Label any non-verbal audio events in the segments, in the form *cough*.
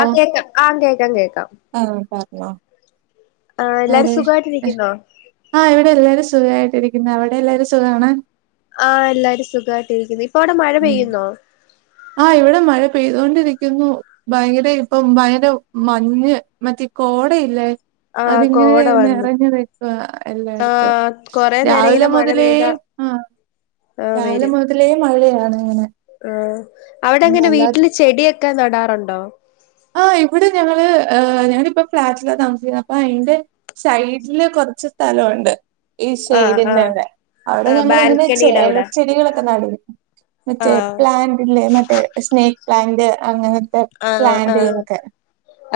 ആ കേട്ടു ആ കേക്കാം കേക്ക ആ പറ്ഞ്ഞോ ആ എല്ലാരും *unintelligible* സുഖമായിട്ടിരിക്കുന്നോ ആ ഇവ്ടെല്ലാരും സ് സുഖായ്ട്ടിരിക്ക്ന്ന് അവിടെ എല്ലാരും സുഖാണ് ആ എല്ലാരും സുഖായ്ട്ടിരിക്ക്ന്ന് ഇപ്പവ്ടെ മഴ ഉം പെയ്യുന്നോ ആഹ് ഇവിടെ മഴ പെയ്തൊണ്ടിരിക്കുന്നു ഭയങ്കര ഇപ്പം ഭയങ്കര മഞ്ഞ് മറ്റേ കോടയില്ലേ ആ അതിങ്ങനെ കോട വന്ന് നിറഞ്ഞ് നിക്കും ആ എല്ലായ്ട്ത്തും കൊറേ നേരം രാവിലെ ഇങ്ങനെ മഴ മുതലേ പെയ്താ ആ ആ രാവിലെ വരും മുതലേ മഴയാണ് ഇങ്ങനെ ആ അവിടെങ്ങനെ വല്ലാതെ വീട്ടില് ചെടിയൊക്കെ നടാറുണ്ടോ ആ ഇവിടെ ഞങ്ങള് ഞങ്ങളിപ്പം ഫ്ളാറ്റിലാ താമസിക്കുന്നേ അപ്പൊ അയ്ന്റെ സൈഡ്ല് കുറച്ച് സ്ഥലമുണ്ട് ഈ ആ ആ *unintelligible* അവ്ടെ ആ ഞങ്ങളിങ്ങനെ ചെല ബാൽക്കണിയുടെ അവിടെ എലച്ചെടികളൊക്കെ നടും ആ മറ്റേ പ്ലാന്റ്ല്ലേ മറ്റേ സ്നൈക് പ്ലാന്റ് അങ്ങനത്തെ ആ പ്ലാാന്റ് ആ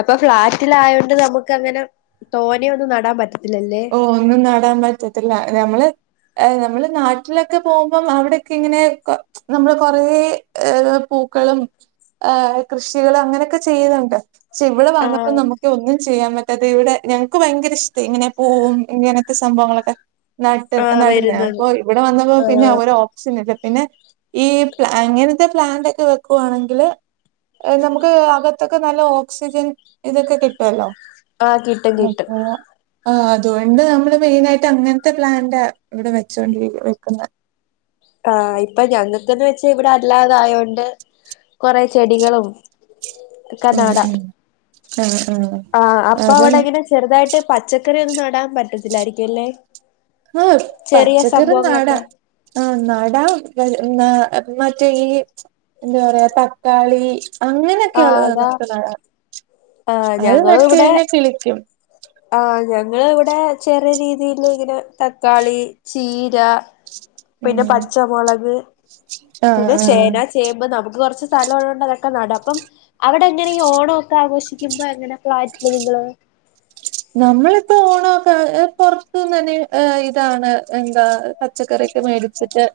അപ്പൊ ഫ്ളാറ്റിലായോണ്ട് നമുക്കങ്ങനെ തോനൊന്നും നടാൻ പറ്റില്ല ഓ ഒന്നും നടാൻ പറ്റത്തില്ല ഞമ്മള് നമ്മള് നാട്ട്ലൊക്കെ പോവുമ്പം അവിടൊക്കിങ്ങനെ നമ്മള് കൊറേ പൂ പൂക്കളും ആ കൃഷികളും അങ്ങനൊക്കെ ചെയ്യുന്നുണ്ട് പക്ഷെ ഇവടെ ആ വന്നപ്പോ നമുക്ക് ഒന്നും ചെയ്യാൻ പറ്റാത്തെ ഇവിടെ ഞങ്ങൾക്ക് ഭയങ്കര ഇഷ്ടെ ഇങ്ങനെ പൂവും ഇങ്ങനത്തെ സംഭവങ്ങളൊക്കെ നാട്ട് ആ നട്ന്നാ വരുന്നത് അപ്പൊ ഇവടെ വന്നപ്പോ ആ പിന്നെ ഒര് ഓപ്ഷനില്ല പിന്നെ ഈ പ്ലാ അങ്ങനത്തെ പ്ലാൻ്റൊക്കെ വെക്കുവാണെങ്കിൽ നമുക്ക് അക ത്തൊക്കെ നല്ല ഓക്സിജൻ ഇതൊക്കെ കിട്ടൊല്ലോ ആ കിട്ടും കിട്ടും ആ അതുകൊണ്ട് നമ്മള് മെയിനായ്ട്ട് അങ്ങനത്തെ പ്ലാന്റാ ഇവ്ടെ വെച്ചൊണ്ടിരി വെക്കുന്നെ ആ ഇപ്പൊ ഞങ്ങൾക്ക്ന്ന് വെച്ചാ ഇവിടല്ലാതായോണ്ട് കൊറെ ചെടികളും ക്കെ നടാ ആ ആ അപ്പൊ അവിടെങ്ങനെ ചെറുതായിട്ട് പച്ചക്കറി ഒന്നും നടാൻ പറ്റത്തില്ലായിരിക്കും അല്ലേ ആഹ് ചെറിയ പച്ചക്കറി നടാ സംഭവങ്ങളൊക്കെ ആ നടാ ന മറ്റേ ഈ എന്താ പറയാ തക്കാളി ആഹ് അങ്ങനെയൊക്കെയുള്ളത് അതാ നമുക്ക് നടാം അത് നട്ട് കഴിഞ്ഞാൽ കിളിക്കും ആ ഞങ്ങള് ഇവിടെ ചെറിയ രീതില് ഇങ്ങനെ തക്കാളി ചീര ഉം പിന്നെ പച്ചമുളക് ആഹ് പിന്നെ ആഹ് ചേന ചേമ്പ് നമുക്ക് കുറച്ച് സ്ഥലം ഉള്ളോണ്ട് അങ്ങ ക്കെ നടാം അപ്പം അവിടെ എങ്ങനെ ഓണം ഒക്കെ ആഘോഷിക്കുമ്പോ എങ്ങനെയാ ഫ്ലാറ്റില് നിങ്ങള് നമ്മളിപ്പോ ഓണമൊക്കെ പുറത്തുന്ന് തന്നെ ഇതാണ് എന്താ പച്ചക്കറി ക്കെ മേടിച്ചിട്ട്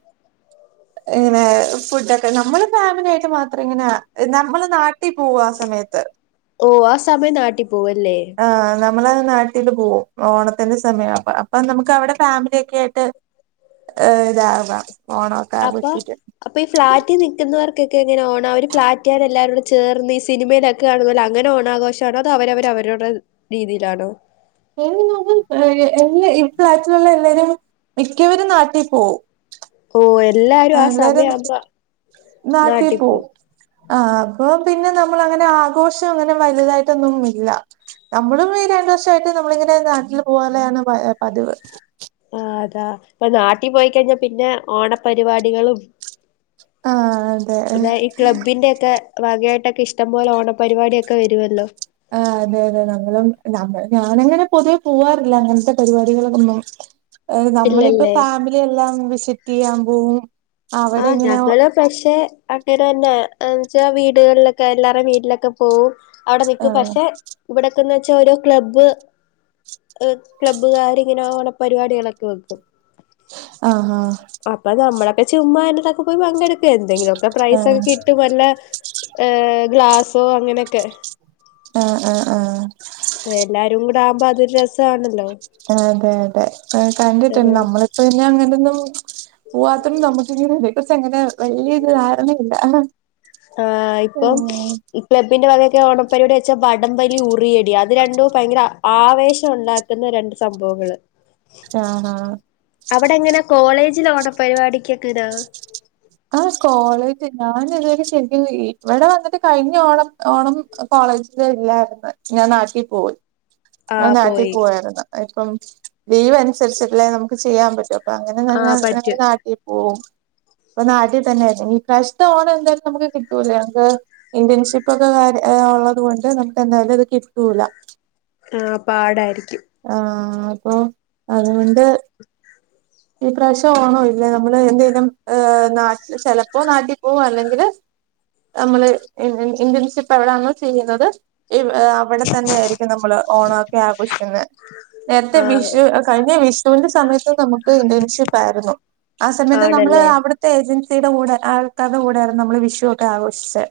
ഇങ്ങനെ ഫുഡക്കെ നമ്മള് ഫാമിലി ആയിട്ട് മാത്രം ഇങ്ങനെ ആ നമ്മള് നാട്ട ട്ടി പോവാ ആ സമയത്ത് ഓഹ് ആ സമയം നാട്ടിൽ പോവല്ലേ നമ്മള് നാട്ടില് പോവും ഓണത്തിൻ്റെ സമയവ അപ്പോ അപ്പൊ നമുക്ക് അവിടെ ഫാമിലിയൊക്കെ ആയിട്ട് ഇതാവാം അപ്പൊ അപ്പൊ ഈ ഫ്ളാറ്റി നിക്കുന്നവർക്ക് ക്ക്ക്കെങ്ങന ഓണം അവര് ഫ്ലാറ്റുകാര് എല്ലാരുടെ ചേർന്ന് ഈ സിനിമയിലൊക്കെ കാണുന്ന പോലെ അങ്ങനെ ഓണഘോഷവാണോ അതോ അവരു അവര്- അവരുടെ രീതിയിലാണോ *unintelligible* ഈ ഫ്ലാറ്റിലുള്ള എല്ലാരും മിക്കവരും നാട്ടി പോവും ഓ എ ആ എല്ലാരും നാട്ടിൽ പോവും ആ അപ്പൊ പിന്നെ നമ്മൾ അങ്ങനെ ആഘോഷം അങ്ങനെ വലുതായിട്ടൊന്നും ഇല്ല നമ്മളും ഈ രണ്ടു വർഷായിട്ട് നമ്മളിങ്ങനെ പിന്നെ നാട്ടിൽ പോകാലെയാണ് പ പതിവ് ആ അതാ ഇപ്പ നാട്ടി പോയിക്കഴിഞ്ഞാ പിന്നെ ഓണപരിപാടികളും ആ അതെ അതായ ഈ ക്ലബ്ബിന്റെ ഒക്കെ ഭാഗായിട്ട് ട്ടൊക്കെ ഇഷ്ടം പോലെ ഓണപരിപാടി ഒക്കെ വരുവല്ലോ ആ അതെ അതെ ഞങ്ങളും ഞങ്ങ ഞാനങ്ങനെ പൊതുവെ പോവാറില്ല അങ്ങനത്തെ പരിപാടികൾക്കൊന്നും ഏ നമ്മളിപ്പോ ഇല്ലല്ലേ ഫാമിലിയെല്ലാം വിസിറ്റ് ചെയ്യാൻ പോവും ആ അവിടെ ഇങ്ങനെ ഞങ്ങള് പക്ഷെ അങ്ങനെ തന്നെ എന്നുവെച്ചാ വീടുകളിലൊക്കെ എല്ലാരുടെയും വീട്ടിലൊക്കെ പോവും അവിടെ നിക്കും ആഹ് പക്ഷെ ഇവിടെ എന്നുവെച്ചാ ഓരോ ക്ലബ്ബ് ക്ലബ്ബുകാര് ഇങ്ങനെ ഓണപരിപാടികളൊക്കെ വെക്കും ആഹ അപ്പൊ നമ്മളൊക്കെ ചുമ്മാ ആയിൻ്റെതൊക്കെ പോയി പങ്കെടുക്ക് എന്തെങ്കിലും ഒക്കെ പ്രൈസ് ആഹ് ഒക്കെ കിട്ടും വല്ല ഏഹ് ഗ്ലാസോ അങ്ങനെ ആ ആ ആ എല്ലാരും കൂടെ ആവുമ്പോ അതൊരു രസവാണല്ലോ അതെ അതെ ആ കണ്ടിട്ടുണ്ട് നമ്മളിപ്പോ *unintelligible* അങ്ങനെ നെ ഒന്നും പോവത്തൊണ്ട് നമുക്ക് ഇങ്ങന അതെ കുറിച്ച് അങ്ങനെ വലിയ ഒരു ധാരണയില്ല ആ ഇപ്പം ഏഹ് ഇ ക്ലബ്ബിന്റെ വക ഒക്കെ ഓണപരിപാടി വെച്ചാ വടം വലി ഉറിയടി അത് രണ്ടു ഭയങ്കര ആ ആവേശം ഉണ്ടാക്കുന്ന രണ്ട് സംഭവങ്ങള് ആഹാ അവിടെ എങ്ങനാ കോളേജില ഓണ പരിപാടിക്ക് എങ്ങനാ ആ കോളേജ് ഞാൻ *unintelligible* ശരിക്കും ഇവിടെ വന്നിട്ട് കഴിഞ്ഞ ഓണം ഓണം കോളേജില് ഇല്ലായിരുന്നു ഞാൻ നാട്ട ക്ക് പോയി ആ ആഹ് നാട്ടിൽ പോയി പോയായിരുന്ന് ഇപ്പം ലീവ് അനുസരിച്ചല്ലേ നമുക്ക് ചെയ്യാൻ പറ്റൂ - *unintelligible* അങ്ങനെ ആഹ് *unintelligible* ഞ പറ്റും നാട്ടി പോവും അപ്പൊ നാട്ടിൽ തന്നെയായിരുന്നു ഈ പ്രാവിശ്യത്തെ ഓണം എന്തായാലും നമുക്ക് കിട്ടൂല ഞങ്ങക്ക് ഇന്റേൺഷിപ്പ് ഒക്കെ കാര *unintelligible* ഉള്ളത് കൊണ്ട് നമുക്ക് എന്തായാലും ഇത് കിട്ടൂല ആ പാടായിരിക്കും ആ അപ്പൊ അതുകൊണ്ട് ഈ പ്രാവശ്യം ആണോ ഇല്ല നമ്മള് എന്തേലും ഏഹ് നാട്ടിൽ ചെലപ്പോ നാട്ടി പോകും അല്ലെങ്കില് നമ്മള് ഇൻ ഇൻ ഇന്റൺഷിപ്പ് എവിടെന്നോ ചെയ്യുന്നത് ഇവ് ഏഹ് അവിടെ തന്നെ ആരിക്കും നമ്മള് ഓണൊക്കെ ആഘോഷിക്കുന്നേ നേരത്തെ ആഹ് വിഷു അ കഴിഞ്ഞേ വിഷ് *unintelligible* സമയത്ത് നമുക്ക് ഇന്റേൺഷിപ്പ് ആരുന്നു ആ സമയത്ത് നമ്മള് ആണല്ലേ അവിടത്തെ ഏജൻസ് സീടെ കൂടെ ആൾക്കാർടെ കൂടെ ആരുന്നു നമ്മള് വിഷു ഒക്കെ ആഘോഷിച്ചേ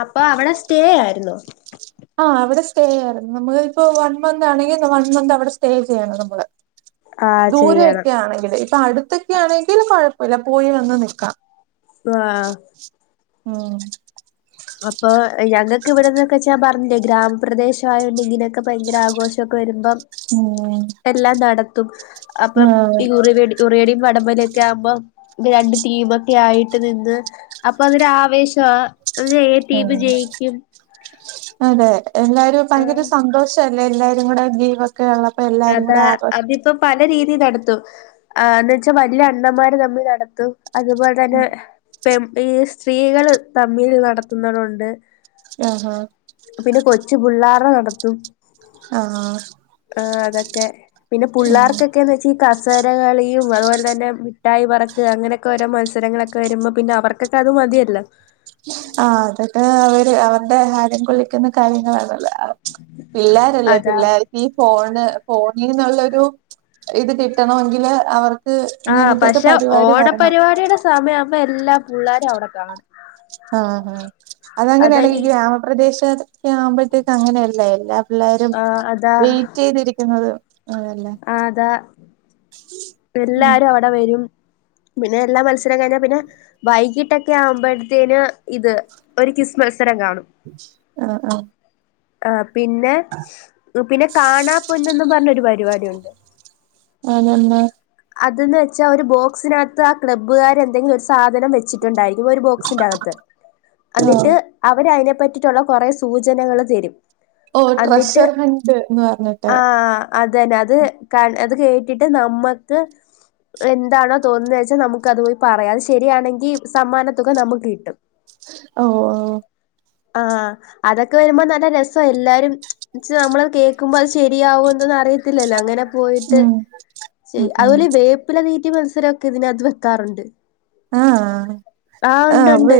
അപ്പൊ അവിടെ സ്റ്റേ ആയിരുന്നോ ആഹ് അവിടെ സ്റ്റേയാരുന്നു നമ്മള് ഇപ്പോ വൺ മന്ത് ആണെങ്കി ന വൺ മന്ത് അവിടെ സ്റ്റേ ചെയ്യണം നമ്മള് ആഹ് ചെയ്യണം ദൂരക്കെ ആണെങ്കില് ഇപ്പ അടുത്തൊക്കെയാണെങ്കില് കൊഴപ്പല്ല പോയി വന്ന് നിക്കാം *unintelligible* ഉം അപ്പൊ ഇ ഞങ്ങക്ക് ഇവിടെന്നൊക്കെച്ച് ഞാം പറഞ്ഞില്ലേ ഗ്രാമപ്രദേശം ആയോണ്ട് ഇങ്ങനയൊക്കെ ഭയങ്കര ആഘോഷൊക്കെ വരുമ്പം ഉം എല്ലാം നടത്തും അപ്പം ആഹ് ഈ ഉറിവെടി ഉറിയടീം വടം വലിയൊക്കെ ആകുമ്പം രണ്ട് ടീമൊക്കെ ആയിട്ട് നിന്ന് അപ്പൊ അതൊരു ആവേശവാ അതിന് ഏ ടീമ് ജെയിക്കും അതേ എല്ലാരും ഭയങ്കര സന്തോഷല്ലേ എല്ലാവരും കൂടെ ജീവസ് അതാ അതിപ്പം പല രീതീ നടത്തും ആന്ന് വെച്ചാ വല്യ അണ്ണമാര് തമ്മില് അടത്തും അതുപോൽ തന്നെ പെം ഈ സ്ത്രീകള് തമ്മില് നടത്തുന്നതൊണ്ട് ആഹാ പിന്നെ കൊച്ചുപിള്ളാരടെ നടത്തും അ ആഹ് ആ അതക്കെ പിന്നെ ഉം പുള്ളാർക്കെക്കേന്ന് വെച്ച് ഈ കസ് സേര കളിയും അതുപോലെ തന്നെ മുഠായി പറക്ക് അങ്ങനെക്കെ ഓരോ മത്സരങ്ങളക്കെ വരുമ്പം പിന്നെ അവർക്കക്കെ അത് വ മതിയല്ല ആഹ് അതൊക്കെ അവര് അവർടെ ഹരം കൊള്ളിക്കുന്ന കാര്യങ്ങളാണല്ല *unintelligible* പിള്ളാരല്ലേ അതാ പിള്ളാർക്കീ ഫോൺ ണ് ഫോണീന്നൊള്ളൊരു ഇത് കിട്ടണോങ്കില് അവർ ആഹ് പക്ഷെ ഓണപരിപാടിയുടെ സമയാമ്പം എല്ലാ പുള്ളാരും അവിട കാണും ആ അ ഹാ അതാ അതങ്ങനെയാണെങ്കി ഈ ഗ്രാമപ്രദേശക്കെ ആവുമ്പഴ്‌ത്തേക്ക് അങ്ങനെയല്ലേ എല്ലാ എല്ലാരും ആഹ് അതാ വെയിറ്റ് ചെയ്തിരിക്കുന്നത് ആഹ് അതാ ഉം എല്ലാരും അവിടെ വെരും പിന്നെ എല്ലാ മത്സരം കഴിഞ്ഞാ പിന്നെ വൈകിട്ടൊക്കെ ആവുമ്പഴ്‌ത്തേന് ഇത് ഒരു ക്വിസ് മത്സ് ആഹ് ആഹ് ആ പിന്നേ പിന്നെ കാണാ പൊന്നെന്നും പറഞ്ഞൊരു പരിപാടിയൊണ്ട് അതന്നെ അതന്ന് വെച്ചാ ഒരു ബോക്സിനാത്ത് ആ ക്ലബ്ബുകാരെന്തെങ്‌ ഒരു സ് സാധനം വെച്ചിട്ടുണ്ടാരിക്കും ഒരു ബോക്സിന്റെകത്ത് അന്നിട്ട് ആഹ് അവരയിനെ പറ്റിറ്റൊള്ള കൊറേ സൂചനകള് തെരും ഓ ട്രഷർ ഹണ്ട് എന്ന് പറഞ്ഞിട്ട് ആഹ് അതന്നെ അത് കൾ അത് കേട്ടിട്ട് നമ്മക്ക് എന്താണോ തോന്ന്ന്നേച്ച് നമുക്ക് അത് പോയി പറയാം അത് ശെരിയാണെങ്കി സമ്മാന തുക നമുക്ക് കിട്ടും ഓ ഓ *inaudible* ആഹ് അതൊക്കെ വരുമ്പം നല്ല രസ്സ്വാ എല്ലാരും ച്ചാ അമ്മളത് കേക്കുമ്പ അത് ശെരിയാവോന്ന് ന അറിയത്തില്ലല്ലോ അങ്ങനെ ഉം ചെയ് ഉം ഉം അതുപോലീ വേപ്പില തീറ്റി മത്സരോക്കെ ഇതിനാത്ത് വെക്കാറുണ്ട് ആ ആഹ് ആ ഉണ്ട് ഉണ്ട് വേ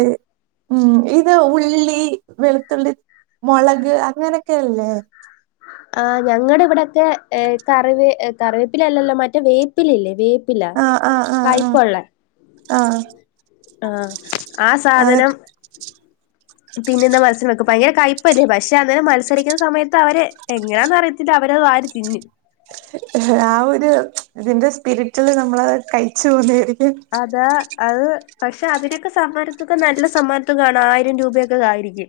ഉം ഇത് ഉള്ളി വെളുത്തുള്ളി മൊളക് അങ്ങനൊക്കെയല്ലേ ആഹ് ഞങ്ങടെ ഇവിടെക്കെ ഏഹ് കറിവേ എ കറിവേപ്പിലയല്ലല്ലോ മറ്റേ വേപ്പിലല്ലേ വേ പ്പില്ലാ ആഹ് ആഹ് ആഹ് ആഹ് കയ്പ്പൊള്ളെ ആഹ് ആഹ് ആ അത് സാധനം തിന്നുന്ന മത്സ്യം വെക്കും ഭയങ്കര കയ്പ്പായിരി പക്ഷെ അന്നേരം മത്സരിക്കുന്ന സമയത്ത് അവര് എങ്ങനാന്നറിയത്തില്ല അവരത് വാരിത്തിന്നും. ആ ഒരു ഇതിന്റെ സ്പിരിറ്റില് നമ്മളത് കഴിച്ചു പൊവ്വ്നായിരിക്കും അതാ അത് പക്ഷെ അതിനൊക്കെ സമ്മാനത്തൊക നല്ല സമ്മാനത്തൊകാണ് ആയിരം രൂപയൊക്കെ ആയിരിക്കും.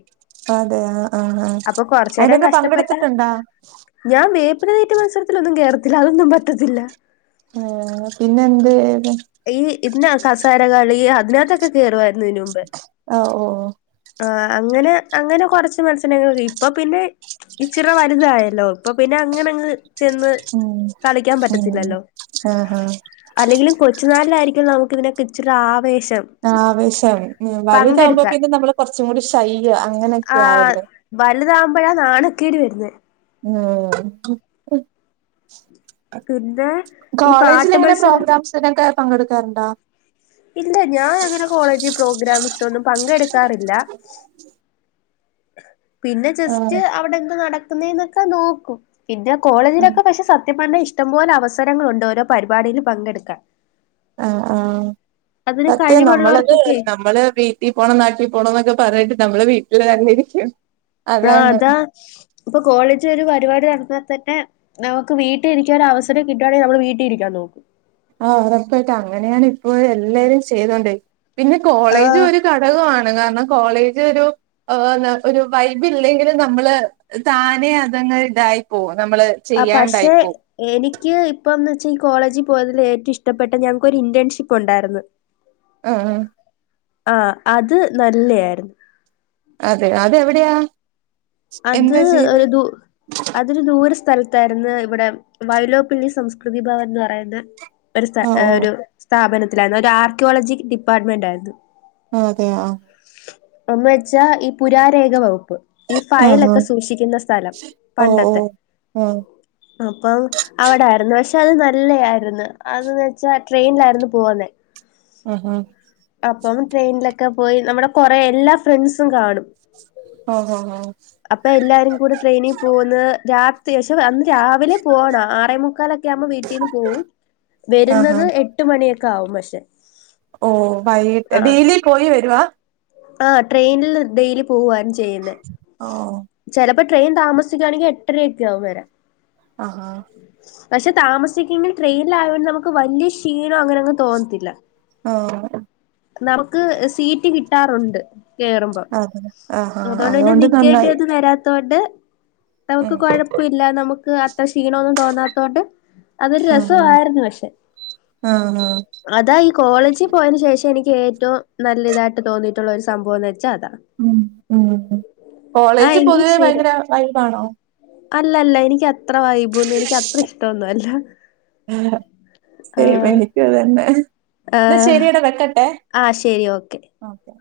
അതെ ആ ആഹ് ആഹ അപ്പൊ കൊറച്ചേരം അയിതിനൊക്കെ പങ്കെടുത്തിട്ടുണ്ടാ അതീറ്റ മത്സരത്തിലൊന്നും കേറത്തില്ല അതൊന്നും പറ്റത്തില്ല. ആ പിന്നെ എന്ത് ഈ ഇതിന കസരകളി അതിനകത്തൊക്കെ കേറുവായിരുന്നു. ഓ ഓഓ ആഹ് അങ്ങനെ അങ്ങനെ കൊറച്ച് മത്സരങ്ങൾക്ക്‌ ഇപ്പൊ പിന്നെ ഇച്ചിറ വലുതായല്ലോ ഇപ്പൊ പിന്നെ അങ്ങനങ്ങ് ചെന്ന് ഉം കളിക്കാൻ ഉം പറ്റത്തില്ലല്ലോ ആഹാ അല്ലെങ്കിലും കൊച് ലായിരിക്കും നമുക്ക് ഇതിനൊക്കെ ഇച്ചിരി ആവേശം ആവേശാണ് വലുതാകുമ്പോ പങ്കെടുക്കാൻ പിന്നെ നമ്മള് കൊറച്ചുംകൂടി ശയ്യ് അങ്ങനെയൊക്കെ ആവല്ലോ പ്പഴാ നാണക്കേടിവരുന്ന് ഉംമ് പിന്നെ ഈ കോളേജിൽ പാട്ട് എങ്ങനെ മത്സരം പ്രോഗ്രാംസ്നൊക്കെ പങ്കെടുക്കാറുണ്ടോ ഇല്ല ഞാൻ അങ്ങനെ കോളേജ് പ്രോഗ്രാംസിനൊന്നും പങ്കെടുക്കാറില്ല പിന്നെ ജസ്റ്റ് ആഹ് അവിടെ എന്താ നടക്കുന്നെന്നൊക്കെ നോക്കും പിന്നെ കോളേജിലൊക്കെ പക്ഷെ സത്യം പറഞാ ഇഷ്ടംപോലെ അവസരങ്ങളുണ്ട് ഓരോ പരിപാടിയിൽ പങ്കെടുക്കാൻ ആഹ ആ അതിന് സത്യ നമ്മളത് കഴിവുള്ളവർക്കൊക്കെ നമ്മള് വീട്ടിൽ പോണം നാട്ടിൽ പോണം എന്നൊക്കെ പറഞ്ഞിട്ട് നമ്മൾ വീട്ടിൽതല്ലരിക്കും ആ അതാ ഇപ്പൊ കോളേജിൽ ഒരു പരിപാടി നടത്താ തന്നെ നമുക്ക് വീട്ടിലിരിക്കാ ഒരു അവസരം കിട്ടുവാണെങ്കിൽ നമ്മള് വീട്ടിരിക്കാൻ നോക്കും. ആഹ് ഉറപ്പായിട്ട് അങ്ങനെയാണ് ഇപ്പോ എല്ലാരും ചെയ്തോണ്ട് പിന്നെ കോളേജ് ഒരു ഘടകമാണ് അതുകാരണം കോളേജൊരു എന്താ ഒരു വൈബില്ലെങ്കിലും നമ്മള് താനെഅത്‌ ങ് തായി പോവും നമ്മള് ആ ചെയ്യാണ്ടായി പക്ഷെ പോവും എനിക്ക് ഇപ്പം ന് ഈ കോളേജി പോയതിൽ ഏറ്റവും ഇഷ്ടപ്പെട്ട ഞങ്ങക്കൊരു ഇന്റേൺഷിപ്പ് ഉണ്ടായിരുന്നു ആഹ ആഹ് അത് നല്ല ആയിരുന്നു. അതെ അതെവിടെയാ അത് എന്താ ചെയ്തെ ഒരു ദു അതൊരു ദൂരസ് സ്ഥലത്തായിരുന്നു ഇവിടെ വയലോപ്പിള്ളി സംസ്കൃതി ഭവൻ എന്ന് പറയുന്ന ഒരു സ്ത ആഹ് ഏ ഓ ഒരു സ്ഥാപനത്തിലായിരുന്നു ഒരു ആർക്കിയോളജി ഡിപ്പാർട്ട്മെന്റായിരുന്നു. ആ അതെയ ആഹ ഒന്നവെച്ചാ ഈ പുരാരേഖ വകുപ്പ് ഈ ആഹ് ഫയലൊക്കെ സൂക്ഷിക്കുന്ന സ്ഥലം ഓ ഓ പണ്ടത്തെ ആഹ് അപ്പം അവിടായിരുന്നുച്ച പ്പത് നല്ലയായിരുന്നു അതന്ന് വെച്ചാ ട്രെയിനിലായിരുന്നു പോവന്നെ ആഹ അപ്പം ട്രെയിനിലൊക്കെ പോയി നമ്മുടെ കൊറേ എല്ലാസ് ഹാ ഹാ ഹാ അപ്പൊ എല്ലാരും കൂടെ ട്രെയിനി പോകുന്ന് രാത്രി പക്ഷെ അന്ന് രാവിലെ പോവണം ആറേമുക്കാലൊക്കെ ആവുമ്പോക്കെ വീട്ടീന്ന് പോകും ആഹ് വരുന്നത് എട്ട് മണിയൊക്കെ ആവും പക്ഷെ ഓ വൈകീട്ട് ഡെയിലി പോയി വരുവാ ആ ട്രെയിനിൽ ഡെയിലി പോവ്വായിരുന്നചെയ്യുന്ന ഓ ചെലപ്പ് പ്പൊ ട്രെയിൻ താമസിച്ച്ക്കാണെങ്കിൽ എട്ടരയൊക്കെ ആവും വരാൻ അഹാ പക്ഷെ താമസിക്കെങ്കിൽ ട്രെയിനൽ ആയതോണ്ട് നമുക്ക് വല്യ ശീ *unintelligible* അങ്ങനങ് തോന്നത്തില്ല ആ നമുക്ക് സീറ്റ് കിട്ടാറുണ്ട് കേറുമ്പം അതെ ആഹാ അതുകൊണ്ട് തന്നെ നിക്കേണ്ടി നന്നായി ഒന്നും വരാത്തൊണ്ട് ഉം നമുക്ക് കൊഴപ്പില്ല നമുക്ക് ഇത്ര ക്ഷീണൊന്നും തോന്നാത്തോണ്ട് അതൊരു ആഹാ രസമായിരുന്നു പക്ഷെ ആഹാ അതാ ഈ കോളേജിൽ പോയന് ശേഷം എനിക്ക് ഏറ്റവും നല്ലതായി്ട്ട് തോന്നയിട്ടുള്ള ഒരു സംഭവംന്ന് വെച്ചൽ ഉം ഉ ആ കോളേജ് എങ്കിൽ പൊതുവെ ശരി ഭയങ്കര വയ്പാണോ അല്ല അല്ല എനിക്ക് അത്ര വൈബൊന്നും എനിക്ക് അത്ര ഇഷ്ടോൊന്നും അല്ല *unintelligible* ഇന്നാ ശെരിട വെക്കട്ടെ ആ ശരി ഓക്കെ ഓക്കെ